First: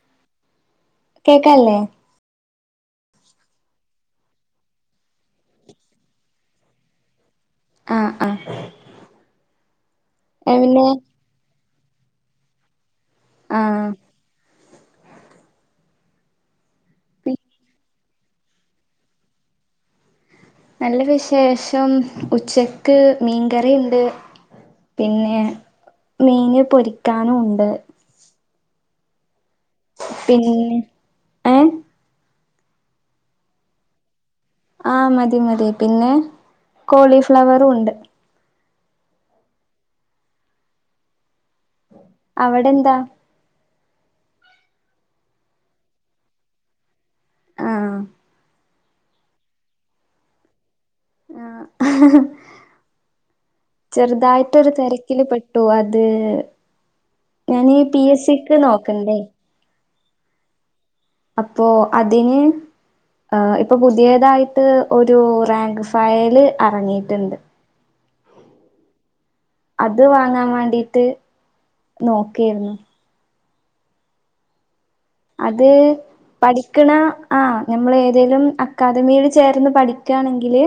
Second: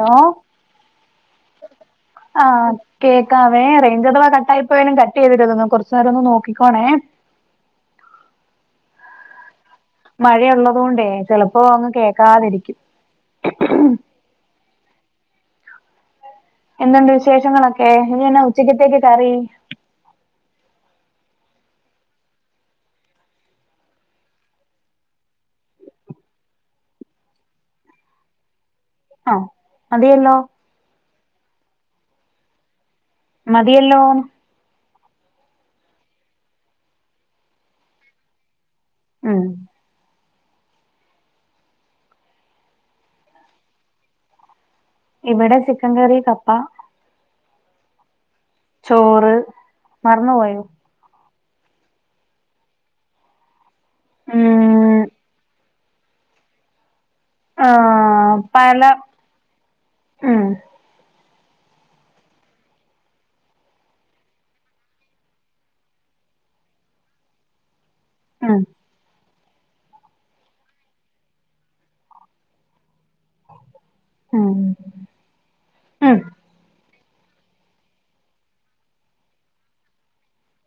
Law കേക്കല്ലേ ആഹ്‌ കേക്കാവേ റേഞ്ച് അഥവാ കട്ടയിപ്പോയാലും കട്ടയ്ത്ട്ന്നു കുറച്ച് നേരം ഒന്ന് നോക്കിക്കോണേ ആഹ്‌ ആഹ് മഴയള്ളത് പിന്നെ കൊണ്ട് ചിലപ്പോ അങ്ങ് കേക്കാതിരിക്കും. ആഹ് എന്തുണ്ട് വിശേഷങ്ങളൊക്കെ ഇനി എന്ന ഉച്ചക്കത്തേക്ക് കറി? നല്ല വിശേഷം ഉച്ചക്ക് മീൻകറിണ്ട്. പിന്നെ മീന് പൊരിക്കാനുണ്ട്. ആഹാ പിന്നെ. ഏഹ് മതിയല്ലോ ആ മതി മതി പിന്നെ കോളിഫ്ലവറും ണ്ട്. ഉമ് അവടെ എന്താ? ഇവടെ ചിക്കൻ കറി കപ്പ. ആഹാ ചോറ് മറന്നുപോയോ? ആ ഹാ ചെറുതായിട്ടൊരു ഉം തെരക്കില് പെ ട്ടു അത് ഞാനീ പി എസ് ആഹാ സിക്ക് പല നോക്കണ്ടേ ഉം അപ്പൊ അതിന് ഹാ ഇപ്പൊ പുതിയതായിട്ട് ഒരു റാങ്ക് ഫയല് എറങ്ങിയിട്ടുണ്ട്. മ്മ് അത് വാങ്ങാൻ വാണ്ടിട്ട് നോക്കേരുന്നു. മ്മ് അത്. പഠിക്കണ ആ ഞമ്മള് ഏതേലും അക്കാദമിയിൽ ചേർന്ന് പഠിക്കാണെങ്കില്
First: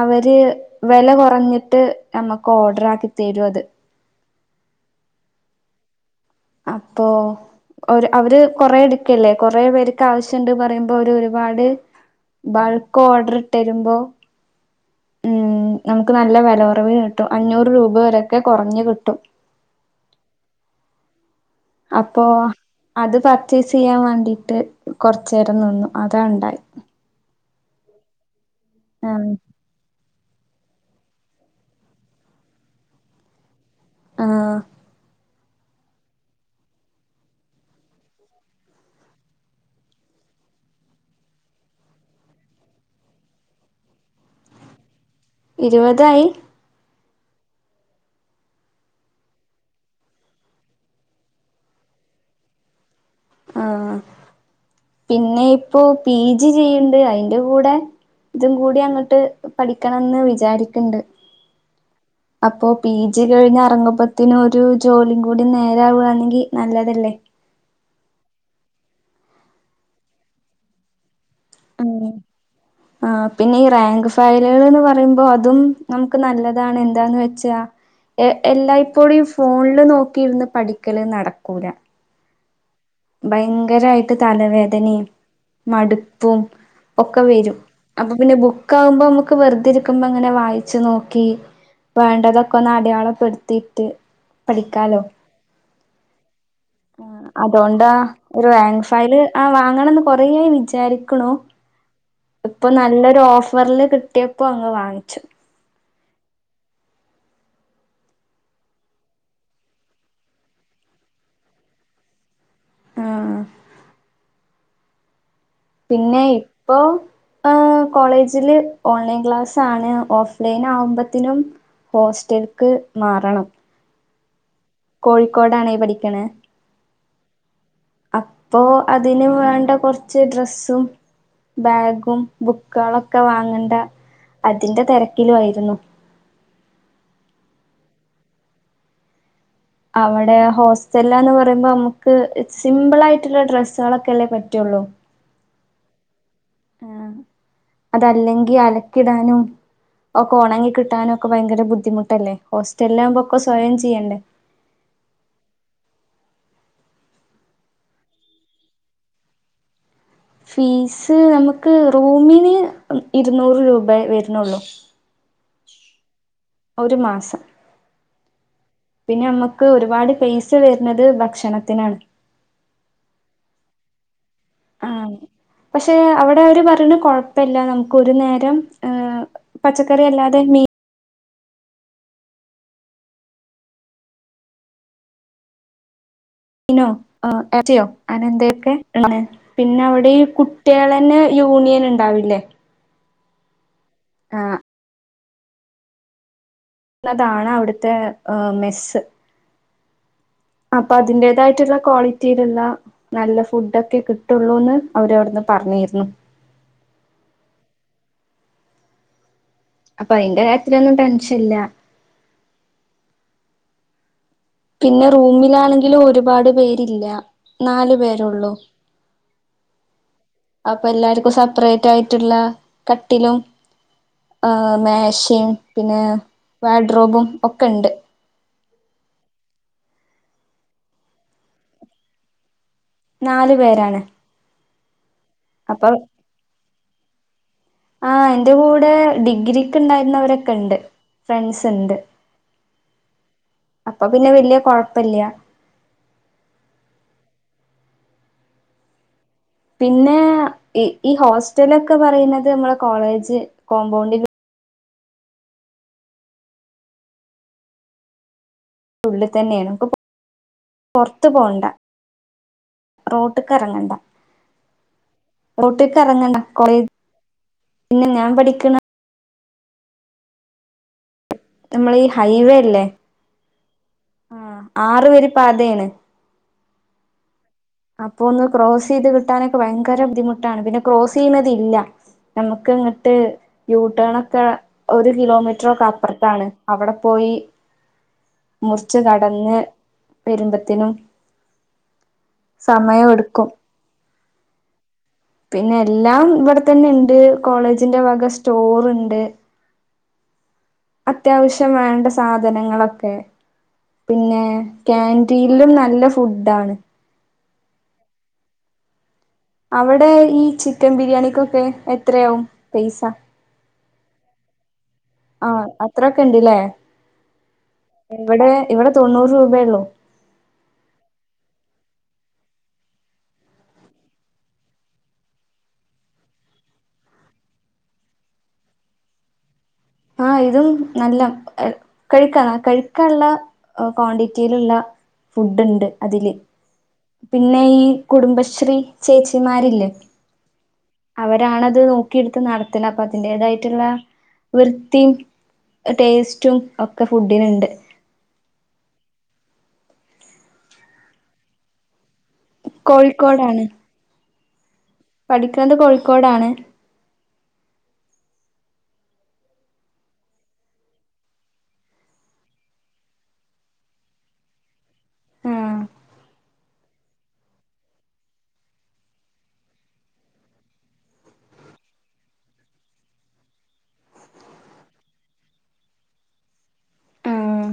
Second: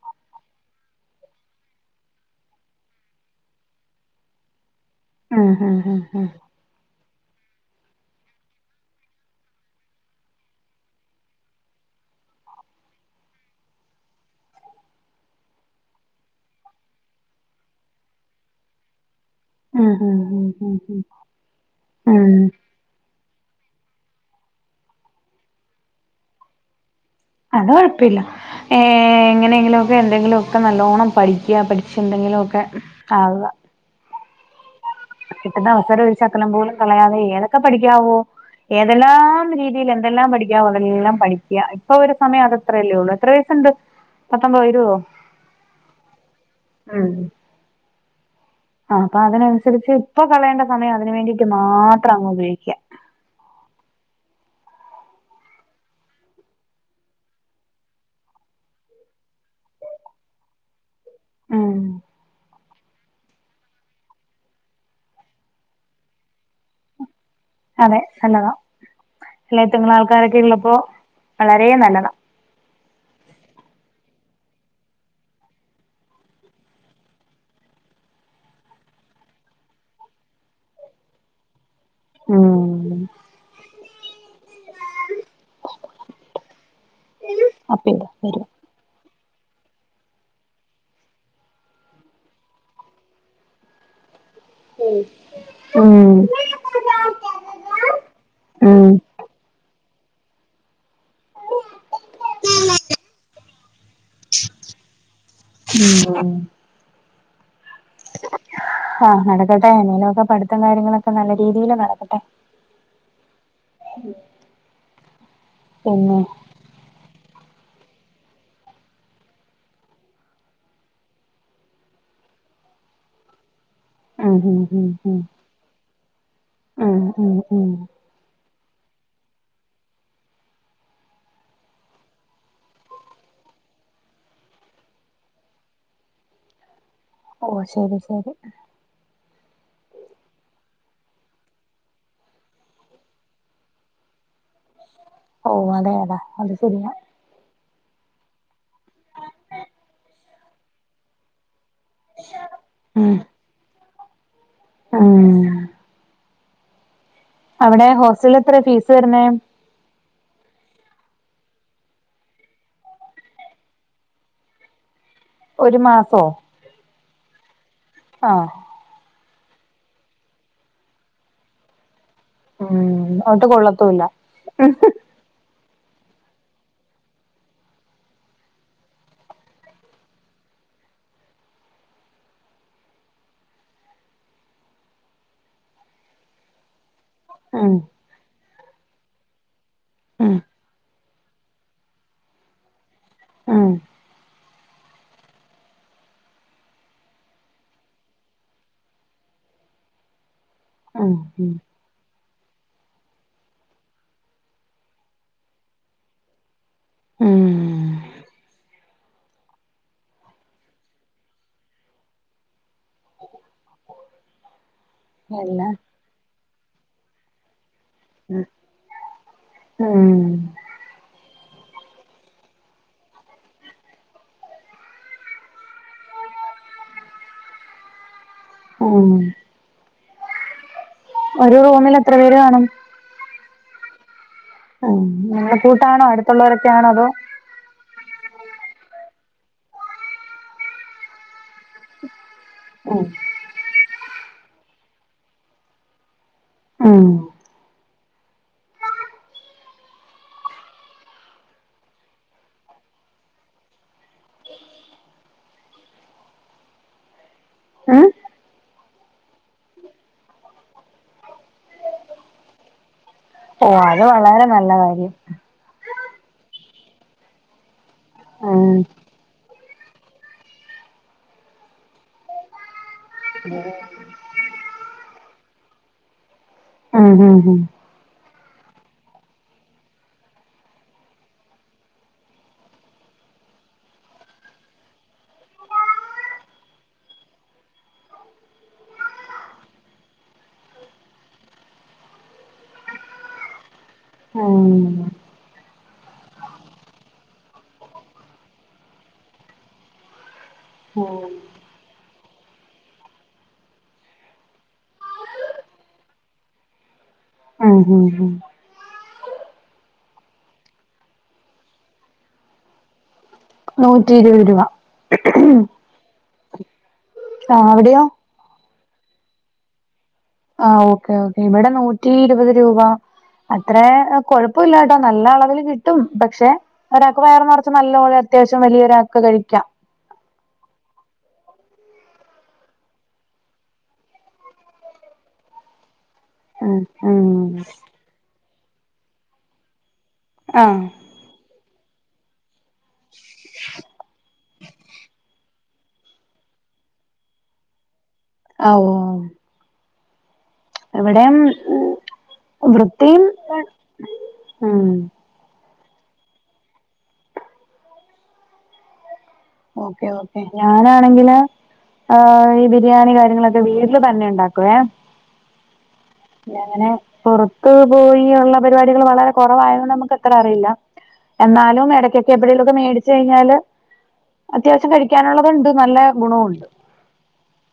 അവര് വെല കൊറഞ്ഞിട്ട് ഞമ്മക്ക് ഓർഡർ ആക്കി തരും അത്. ഹാ ഹ ഹ ഹാ ഹാ അപ്പൊ. ഒര് അവര് കൊറെ എടുക്കല്ലേ കൊറെ പേർക്ക് ആവശ്യണ്ട് പറയുമ്പോ അവര് ഒരുപാട് ബൾക്ക് ഓർഡർ ട്ട് രുമ്പോ ഉം നമുക്ക് നല്ല വിലുകൊറവില് കിട്ടും അഞ്ഞൂറ് രൂപ വരൊക്കെ കൊറഞ്ഞ് കിട്ടും ഉം ഉ ഉം ഉ് ഉ് ഉ അപ്പോ അത് പർച്ചേയസ് ചെയ്യാൻ വേണ്ടീട്ട് കൊറചേരം നിന്നു അതാ ണ്ടായി അത് കൊഴപ്പില്ല ഏ ആഹ് എങ്ങനെങ്കിലും എന്തെങ്കിലൊക്കെ നല്ലോണ്ണം പഠിക്യാ പഠിച്ച് എന്തെങ്കിലു ഒക്കെ ആവാ ആഹാ കിട്ടുന്ന അവസരം ഒരു ശകലം പോലും കളയാതെ ഏതൊക്കെ പഠിക്കാവോ ഏതെല്ലാം രീതിയിൽ എന്തെല്ലാം പഠിക്കാവോ അതെല്ലാം പഠിക്യാ ഇപ്പൊ ഒരു സമയം അത് അത്രയല്ലേ ഉള്ളൂ എത്ര വയസ്ണ്ട് പത്തമ്പതോ ഇരുപതോ ഇരുപതായി ഉം ആ അപ്പൊ അതിനനുസരിച്ച് ഇപ്പൊ കളയേണ്ട സമയം അതിന് വേണ്ടിയിട്ട് മാത്രം അങ്ങ് ഉപയോഗിക്കുക ആഹ പിന്നെ ഇപ്പോ പീജി ചെയ്യണ്ട് അയിന്റെ കൂടെ ഇതും കൂടി അങ്ങട്ട് പഠിക്കണംന്ന് വിചാരിക്ക്ണ്ട് ഉം അപ്പോ പീജി കഴിഞ്ഞ് എറങ്ങപ്പത്തിനും ഒരു ജോലിം കൂടി നേരാവാണെങ്കി നല്ലതല്ലേ. അതെ നല്ലതാ ഇളെത്തിങ്ങങ്ങളും ആൾക്കാരൊക്കെയിള്ളപ്പോ വളരേ നല്ലതാ. [inaudible] ആ പിന്നെ ഈ റാങ്ക് ഫയല്കള്ന്ന് പറയുമ്പോ അതും നമുക്ക് നല്ലതാണ് എന്താന്ന് വെച്ചാ എ എല്ലായ്പ്പോഴും ഈ ഫോണിൽ നോക്കിയിരുന്ന് പഠിക്കല് നടക്കൂല. ഉം ഭയങ്കരായിട്ട് തലവേദനിം മടുപ്പും ഒക്കെ വെരും അപ്പ ഇതാ അപ്പൊ പിന്നെ വരും ബുക്കാവുമ്പോ മ്മക്ക് വെറുതെരിക്കുമ്പോ ങ്ങനെ വായിച്ചു നോക്കി നോക്കി വേണ്ടതൊക്കൊന്ന് അടയാളപ്പെട്ത്തിട്ട് ഉം. ആ അതോണ്ടാ ഒരു റാങ്ക് ഉം ഫയല് ആ വാങ്ങണംന്ന് കൊറേ ആയി വിചാരി ക്ക്ണൂ ഇപ്പൊ നല്ലൊരു ഓഫർൽ കിട്ടിയപ്പോ അങ്ങ് വാങ്ങിച്ചു. മ് ആഹ് നടക്കട്ടെ എന്തേലുക്കെ പഠിത്തം കാര്യങ്ങളൊക്കെ നല്ല രീതീൽ നടക്കട്ടെ. ആ മ് പിന്നെയ് ഇപ്പോ പ്പോ കോളേജിൽ ഓൺലൈൻ ക്ലാസാണ് ഓഫ്ലൈന് ആവുമ്പോതിനും ഹോസ്റ്റൽക്ക് മാറണം ആ മ് മ് കോഴിക്കോടാണേ പഠിക്ക്ണ് ആ അ അ അപ്പോ അതിന് വേണ്ട കൊറച്ച് ഡ്രസ്സും ബാഗും ബുക്കാളൊക്കെ വാങ്ങണ്ടെ അതിന്റെ തിരക്കിൽ ആയിരുന്നു ഓ ശരി ശരി. അവിടേ ഹോസ്റ്റലാന്ന് പറിയുമ്പോ നമ്മുക്ക് സിംമ്പിൾ ആയിട്ടുള്ള ഡ്രസ്സുകളൊക്കെല്ലേ പറ്റുള്ളൂ ഓ അതെ അതെ അത് പിന്നെ ആഹ് അതല്ലെങ്കി അലക്കിടാനും ഒക്കെ ഉണങ്ങി കിട്ടാനും ഒക്കെ ഭയങ്കര ബുദ്ധിമുട്ട് ട്ടല്ലേ ഹോസ്റ്റലിൽ ലാവുമ്പോക്കെ സ്വയം ചെയ്യേണ്ടേ ആഹ് അവിടേ ഹോസ്റ്റലിൽ എത്രാ ഫീസ് വരുന്നേ ഫീസ് നമ്മക്ക് റൂമിന് ഇരുന്നൂറ് രൂപേ വരുന്നൊള്ളു ഒരു മാസോ ഒരു മാസം. ആ പിന്നെ നമ്മക്ക് ഒരുപാട് പൈസ വരുന്നത് ഭക്ഷണത്തിനാണ്. ഉം അത് കൊള്ളത്തുല്ല. ആഹ് പക്ഷെ അവിടെ അവര് പറിണ് കൊഴപ്പല്ല നമ്മുക്ക് ഒരു നേരം ഏഹ് പച്ചക്കറി അല്ലാതെ മീൻ മീനോ ഏഹ് എർച്ചിയോ അനന്തൊലെക്കെ ആണ് പിന്നെ അവിടെ ഈ ഉം കുട്ടിയാളന്നെ. യൂണിയൻ ഇണ്ടാവില്ലേ. ആ ആ എന്നതാണ് അവിടുത്തെ ഏഹ് മെസ്സ്. അപ്പൊ ഉം അതിന്റേതായിട്ടുള്ള. ക്വാളിറ്റിയിലുള്ള നല്ല ഫുഡ് ഒക്കെ കിട്ടുള്ളൂന്ന് അവര് അവിടുന്ന് പറഞ്ഞിരുന്നു. മ് അപ്പൊ അയിന്റെ കാര്യത്തിലൊന്നും ടെൻഷൻ ഇല്ല. പിന്നെ അല്ല റൂമിലാണെങ്കിലും ഒരു പാട് പേരില്ല നാലു പേർ ഉം ഉള്ളൂ. എല്ലാം ഉം അപ്പേ എല്ലാർക്കും സെപ്പറേറ്റ് ആയിട്ടുള്ള കട്ടിലും. ഏഹ് മേശയും പിന്നെ വാഡ്രോബും ഒക്കെ ഇണ്ട്. ഹ്മ് ഒരു റൂമിൽ എത്ര പേര് കാണും നാലു പേരാണ്. ഉം നല്ല അപ്പൊ കൂട്ടാണോ അടുത്തുള്ളോരൊക്കെയാണോ അതോ. ആഹ് എന്റെ കൂടെ ഡിഗ്രിക്ക് ഉണ്ടായിരുന്നവരൊക്കെ ഇണ്ട് ഫ്രണ്ട്സ് ണ്ട്. അ അപ്പൊ പിന്നെ വല്യ കൊഴപ്പല്ല്യ. ആഹ് പിന്നെ ഇ ഈ ഹോസ്റ്റലൊക്കെ പറയുന്നത് നമ്മളെ കോളേജ് കോമ്പൗണ്ടിൻ്റെ ഉം ഉുള്ളി തന്നേണ് പ്പൊ പൊർത്ത് പോണ്ട റോ ഓ അത് വളരെ നല്ല കാര്യം. റോട്ട്ക്ക് എറങ്ങണ്ട കൊറെ പിന്നെ ഞാൻ ഉം പഠിക്ക്ണ നമ്മള ഈ ഹൈവേ ല്ലേ? ഉം. ആ ആറു വരി പാതേണ്. ഹ്മ് ഹ്മ് ഹ്. അപ്പൊ ഒന്ന് ക്രോസയ്ത് കിട്ടാനൊക്കെ ഭയങ്കര ബുദ്ധിമുട്ടാണ് പിന്നെ ക്രോസയ്യുണതില്ല. നമുക്കങ്ങട്ട്. യൂട്ടേൺ ഒക്കെ ഒരു കിലോമീറ്ററൊക്കെ അപ്പൊർത്താണ് അവിടെ പോയി. മുറിച്ച് കടന്ന് വെരുമ്പത്തിനും. സമയ എടുക്കും. ആഹ്. പിന്നെ എല്ലാം ഇവിടെ തന്നെ ഇണ്ട് കോളേജിന്റെ വക സ്റ്റോർ ഇണ്ട്. ഉം അത്യാവശ്യം വേണ്ട സാധനങ്ങളൊക്കെ. പിന്നെ കേന്റീൻലും നല്ല ഫുഡാണ്. ഉം ഹ്മ് ഹ്. അവിടെ ഈ ചിക്കൻ ബിരിയാണിക്കൊക്കെ എത്രയാവും പൈസ? നൂറ്റി ഇരുവഹ് രൂപ ആഹ് അത്രൊക്കെ ഉണ്ട്ല്ലേ ആ അവിടെയോ? ഇവിടെ ഇവിടെ തൊണ്ണൂറ് രൂപെയുള്ളൂ. ആ ഓക്കേ ഓക്കെ ഇവിടെ നൂറ്റി ഇരുപത് രൂപ. അത്രേ ഏഹ് കൊഴപ്പല്ല ട്ടോ നല്ല അളവിൽ കിട്ടും പക്ഷെ. ഒരാക്ക് വയർ നെറച്ച് നല്ലപോലെ അത്യാവ്ശ്യം വലിയ ഒരാക്ക് കഴിക്കാം. ആഹ് ഇതും നല്ല കഴിക്കണ കഴിക്കാനുള്ള ക്വാണ്ടിറ്റിയിലുള്ള ഫുഡ് ഉണ്ട് അതില് ഉം ഉം പിന്നെ ഈ കുടുംബശ്രീ ചേച്ചിമാരില്ലേ ആഹ് അവരാണത് നോക്കിയെടുത്ത് നടത്തണ അപ്പൊ അതിന്റെതായിട്ടുള്ള വൃത്തിയും ടേസ്റ്റും ഒക്കെ ഫുഡിനുണ്ട് ആഹ് ഓഹ് ഇവിടേം വൃത്തിയും കോഴിക്കോടാണ് ആഹ് പഠിക്കണത് കോഴിക്കോടാണ് ഓക്കെ ഓക്കെ ഞാനാണെങ്കില് ആഹ് ഈ ബിരിയാണി കാര്യങ്ങളൊക്കെ വീട്ടില് തന്നെ ഉണ്ടാക്കുവേ ആഹ് അങ്ങനെ പുറത്തു പോയി ഉള്ള പരിപാടികൾ വളരെ കുറവായോണ്ട് നമുക്കത്ര അറിയില്ല എന്നാലും ഇടക്കൊക്കെ എപ്പോളെലോക്കെ മേടിച്ചു കഴിഞ്ഞാല് അത്യാവശ്യം കഴിക്കാനുള്ളതുണ്ട് നല്ല ഗുണണ്ട് ആഹ്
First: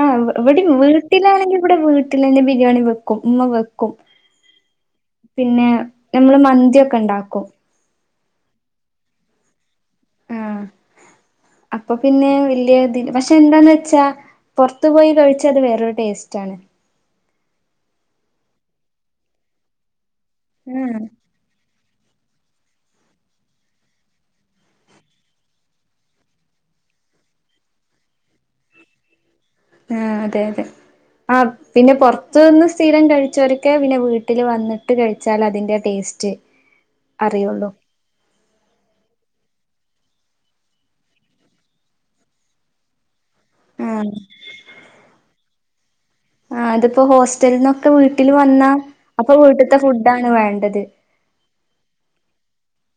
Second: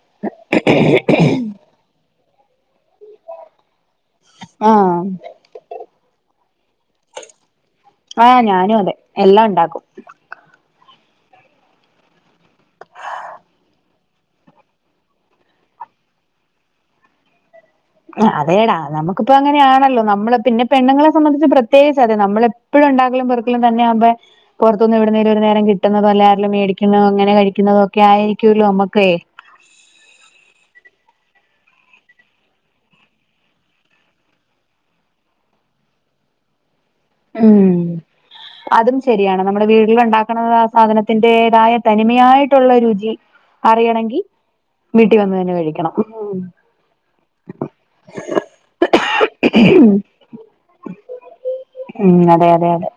ഉം ഇവിടെ വീട്ടിലാണെങ്കി ഇവിടെ വീട്ടിലെന്നെ ബിരിയാണി വെക്കും ഉമ്മ വെക്കും ആഹ് പിന്നെ നമ്മള് മന്തിയൊക്കെ ഉണ്ടാക്കും ആഹ് ഞാനും അതെ എല്ലാം ഉണ്ടാക്കും ആഹ് അപ്പൊ പിന്നെ വല്യ തി പക്ഷെ എന്താന്നച്ചാ പുറത്തു പോയി കഴിച്ചാത് വേറൊരു ടേസ്റ്റാണ് അതേടാ നമുക്കിപ്പൊ അങ്ങനെയാണല്ലോ നമ്മള് പിന്നെ ആഹ് പെണ്ണുങ്ങളെ സംബന്ധിച്ച് പ്ര പ്രത്യേകിച്ച് അതെ നമ്മളെപ്പോഴും ഉണ്ടാക്കലും പെറുക്കലും തന്നെ ആകുമ്പോ പുറത്തുന്ന് ഇവിടുന്നേലും ഒരു നേരം കിട്ടുന്നതോ അല്ല ആരേലും മേടിക്കുന്നതോ അങ്ങനെ കഴിക്കുന്നതോ ഒക്കെയിരിക്കൂലോ നമ്മുക്കേ ആഹ് അതെ അതെ അഹ് പിന്നെ പുറത്തു നിന്ന് സ്ഥിരം കഴിച്ചവരക്കെ പിന്നെ വീട്ടിൽ വന്നിട്ട് കഴിച്ചാൽ അതിന്റെ ടേസ്റ്റ് അറിയുള്ളൂ ഉം [inaudible] അതും ശരിയാണ് നമ്മുടെ വീട്ടില ഉണ്ടാക്കണ ആ സാധനത്തിന്റേതായ തനിമയായിട്ടുള്ള രുചി ആഹ് അറിയണെങ്കി വീട്ടിൽ വന്നു തന്നെ കഴിക്കണം ഉം ആഹ് അതിപ്പോ ഹോസ്റ്റൽന്നൊക്കെ വീട്ടിൽ വന്നാ അപ്പൊ വീട്ടത്തെ ഫുഡാണ് വേണ്ടത് ഉം അതെ അതെ അതെ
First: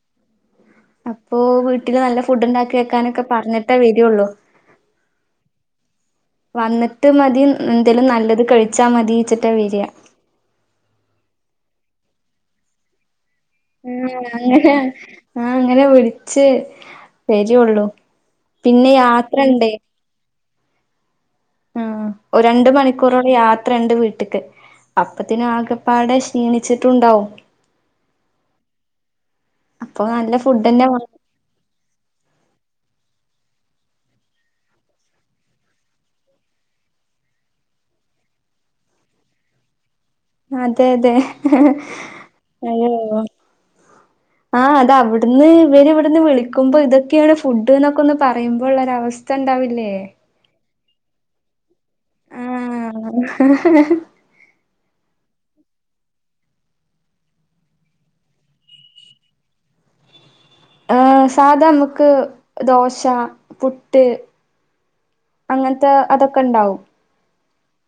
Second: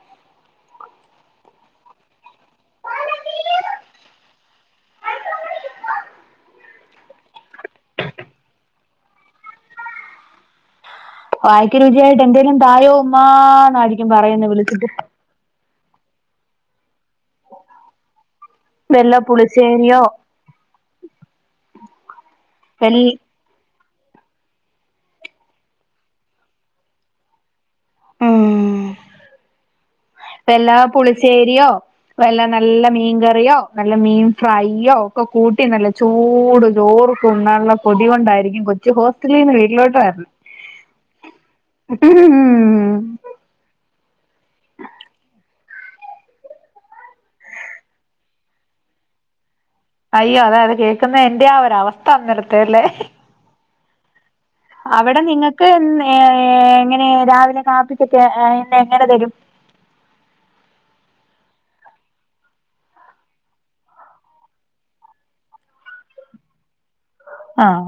അപ്പൊ വീട്ടില് നല്ല ഫുഡുണ്ടാക്കി വെക്കാനൊക്കെ പറഞ്ഞിട്ടേ വരുള്ളൂ വന്നിട്ട് മതി ന്തേലും നല്ലത് കഴിച്ചാ മതിച്ചിട്ടാ വരാ വായക്ക് രുചിയായിട്ട് എന്തേലും തായോ ഉമ്മാന്നായിരിക്കും ആഹ് പറയുന്നെ അങ്ങനെ വിളിച്ചിട്ട് ആഹ് അങ്ങനെ വിളിച്ച് വരുള്ളൂ പിന്നെ വല്ല യാത്ര ഇണ്ട് പുളിശ്ശേരിയോ ഉം ഒരു രണ്ട് വൽ മണിക്കൂറ് ഒരു യാത്രണ്ട് വീട്ട്ക്ക് അപ്പത്തിനു ആകെപ്പാടെ ക്ഷീണിച്ചിട്ടുണ്ടാവും അപ്പൊ നല്ല എല്ലാ ഫുഡന്നെ വാണം പുളിസ്സെരിയോ വല്ല നല്ല മീൻകറിയോ നല്ല മീൻ ഫ്രൈയോ ഒക്കെ കൂട്ടി നല്ല ചൂട് ചോറ് ചുമ്മാല്ലാ കൊതി കൊണ്ടായിരിക്കും കൊച്ചു ഹോസ്റ്റലിന്ന് വീട്ടിലോട്ട് വര അതെ അതെ അയ്യോഹ് ആഹ് അതവിടുന്ന് ഇവര് ഇവിടുന്ന് വിളിക്കുമ്പോ ഇതൊക്കെയാണ് ഫുഡ് എന്നൊക്കെ ഒന്ന് പറയുമ്പോള്ളൊരവസ് [unintelligible] അയ്യോ അതോ അത് കേൾക്കുന്ന എന്റെറെ ആ ഒരു അവസ്ഥ ഇന്നലെതെയല്ലേ [inaudible] അവിടെ നിങ്ങക്ക് ന്നെഹ് എങ്ങനെ രാവിലെ കാപ്പിക്കൊക്കെ എ എങ്ങനെ തരും ആഹ് സാധാ മ്മക്ക് ദോശ പുട്ട്, അങ്ങനത്തെ അതൊക്കെ ഉണ്ടാവും ആഹ്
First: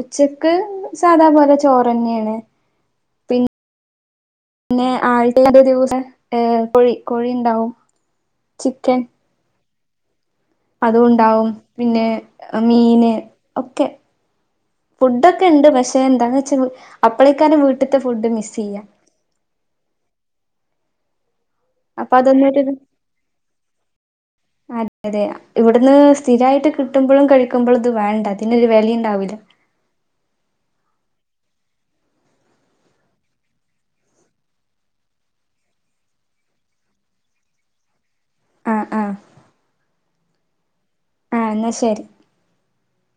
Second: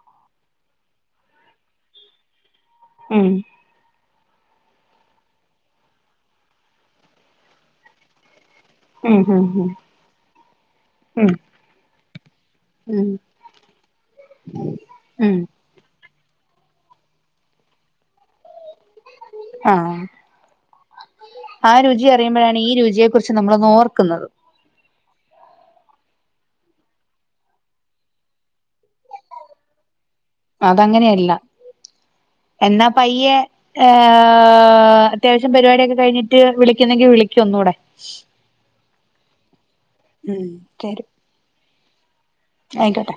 ഉച്ചക്ക് സാധാപോലെ ചോറ്ന്നെയാണ് ഉം പി പിന്നെ ആഴ്ച ദിവസ ഏഹ് കോഴി കോഴി ഉണ്ടാവും ചിക്കെൻ ഉം ഉം അതും ഉം ഉണ്ടാവും പിന്നെ ഉം മീന് ഒക്കെ ഉം ഫുഡൊക്കെ ഉണ്ട് പക്ഷെ എന്താന്ന് വെച്ചാ അപ്പളക്കാരെ വീട്ടിലത്തെ ഫുഡ് മിസ് ചെയ്യാ ആ ആ രുചി അപ്പൊ അറിയുമ്പോഴാണ് അതൊന്നൊരു ഈ രുചിയെ കുറിച്ച് നമ്മൾന്ന് ഓർക്കുന്നത് അതെ അതെ ഇവിടുന്ന് സ്ഥിരമായിട്ട് കിട്ടുമ്പോഴും കഴിക്കുമ്പോഴും ഇത് വേണ്ട ഇതിനൊരു വെലെ ഇണ്ടാവില്ല അതങ്ങനെയല്ല എന്നാ പയ്യെ ഏഹ് അത്യാവശ്യം പരിപാടിയൊക്കെ കഴിഞ്ഞിട്ട് വിളിക്കുന്നെങ്കിൽ വിളിക്ക ഒന്നൂടെ ആഹ് ആഹ് ഉം ശരി ആ ഇന്നാ ശരി ആയിക്കോട്ടെ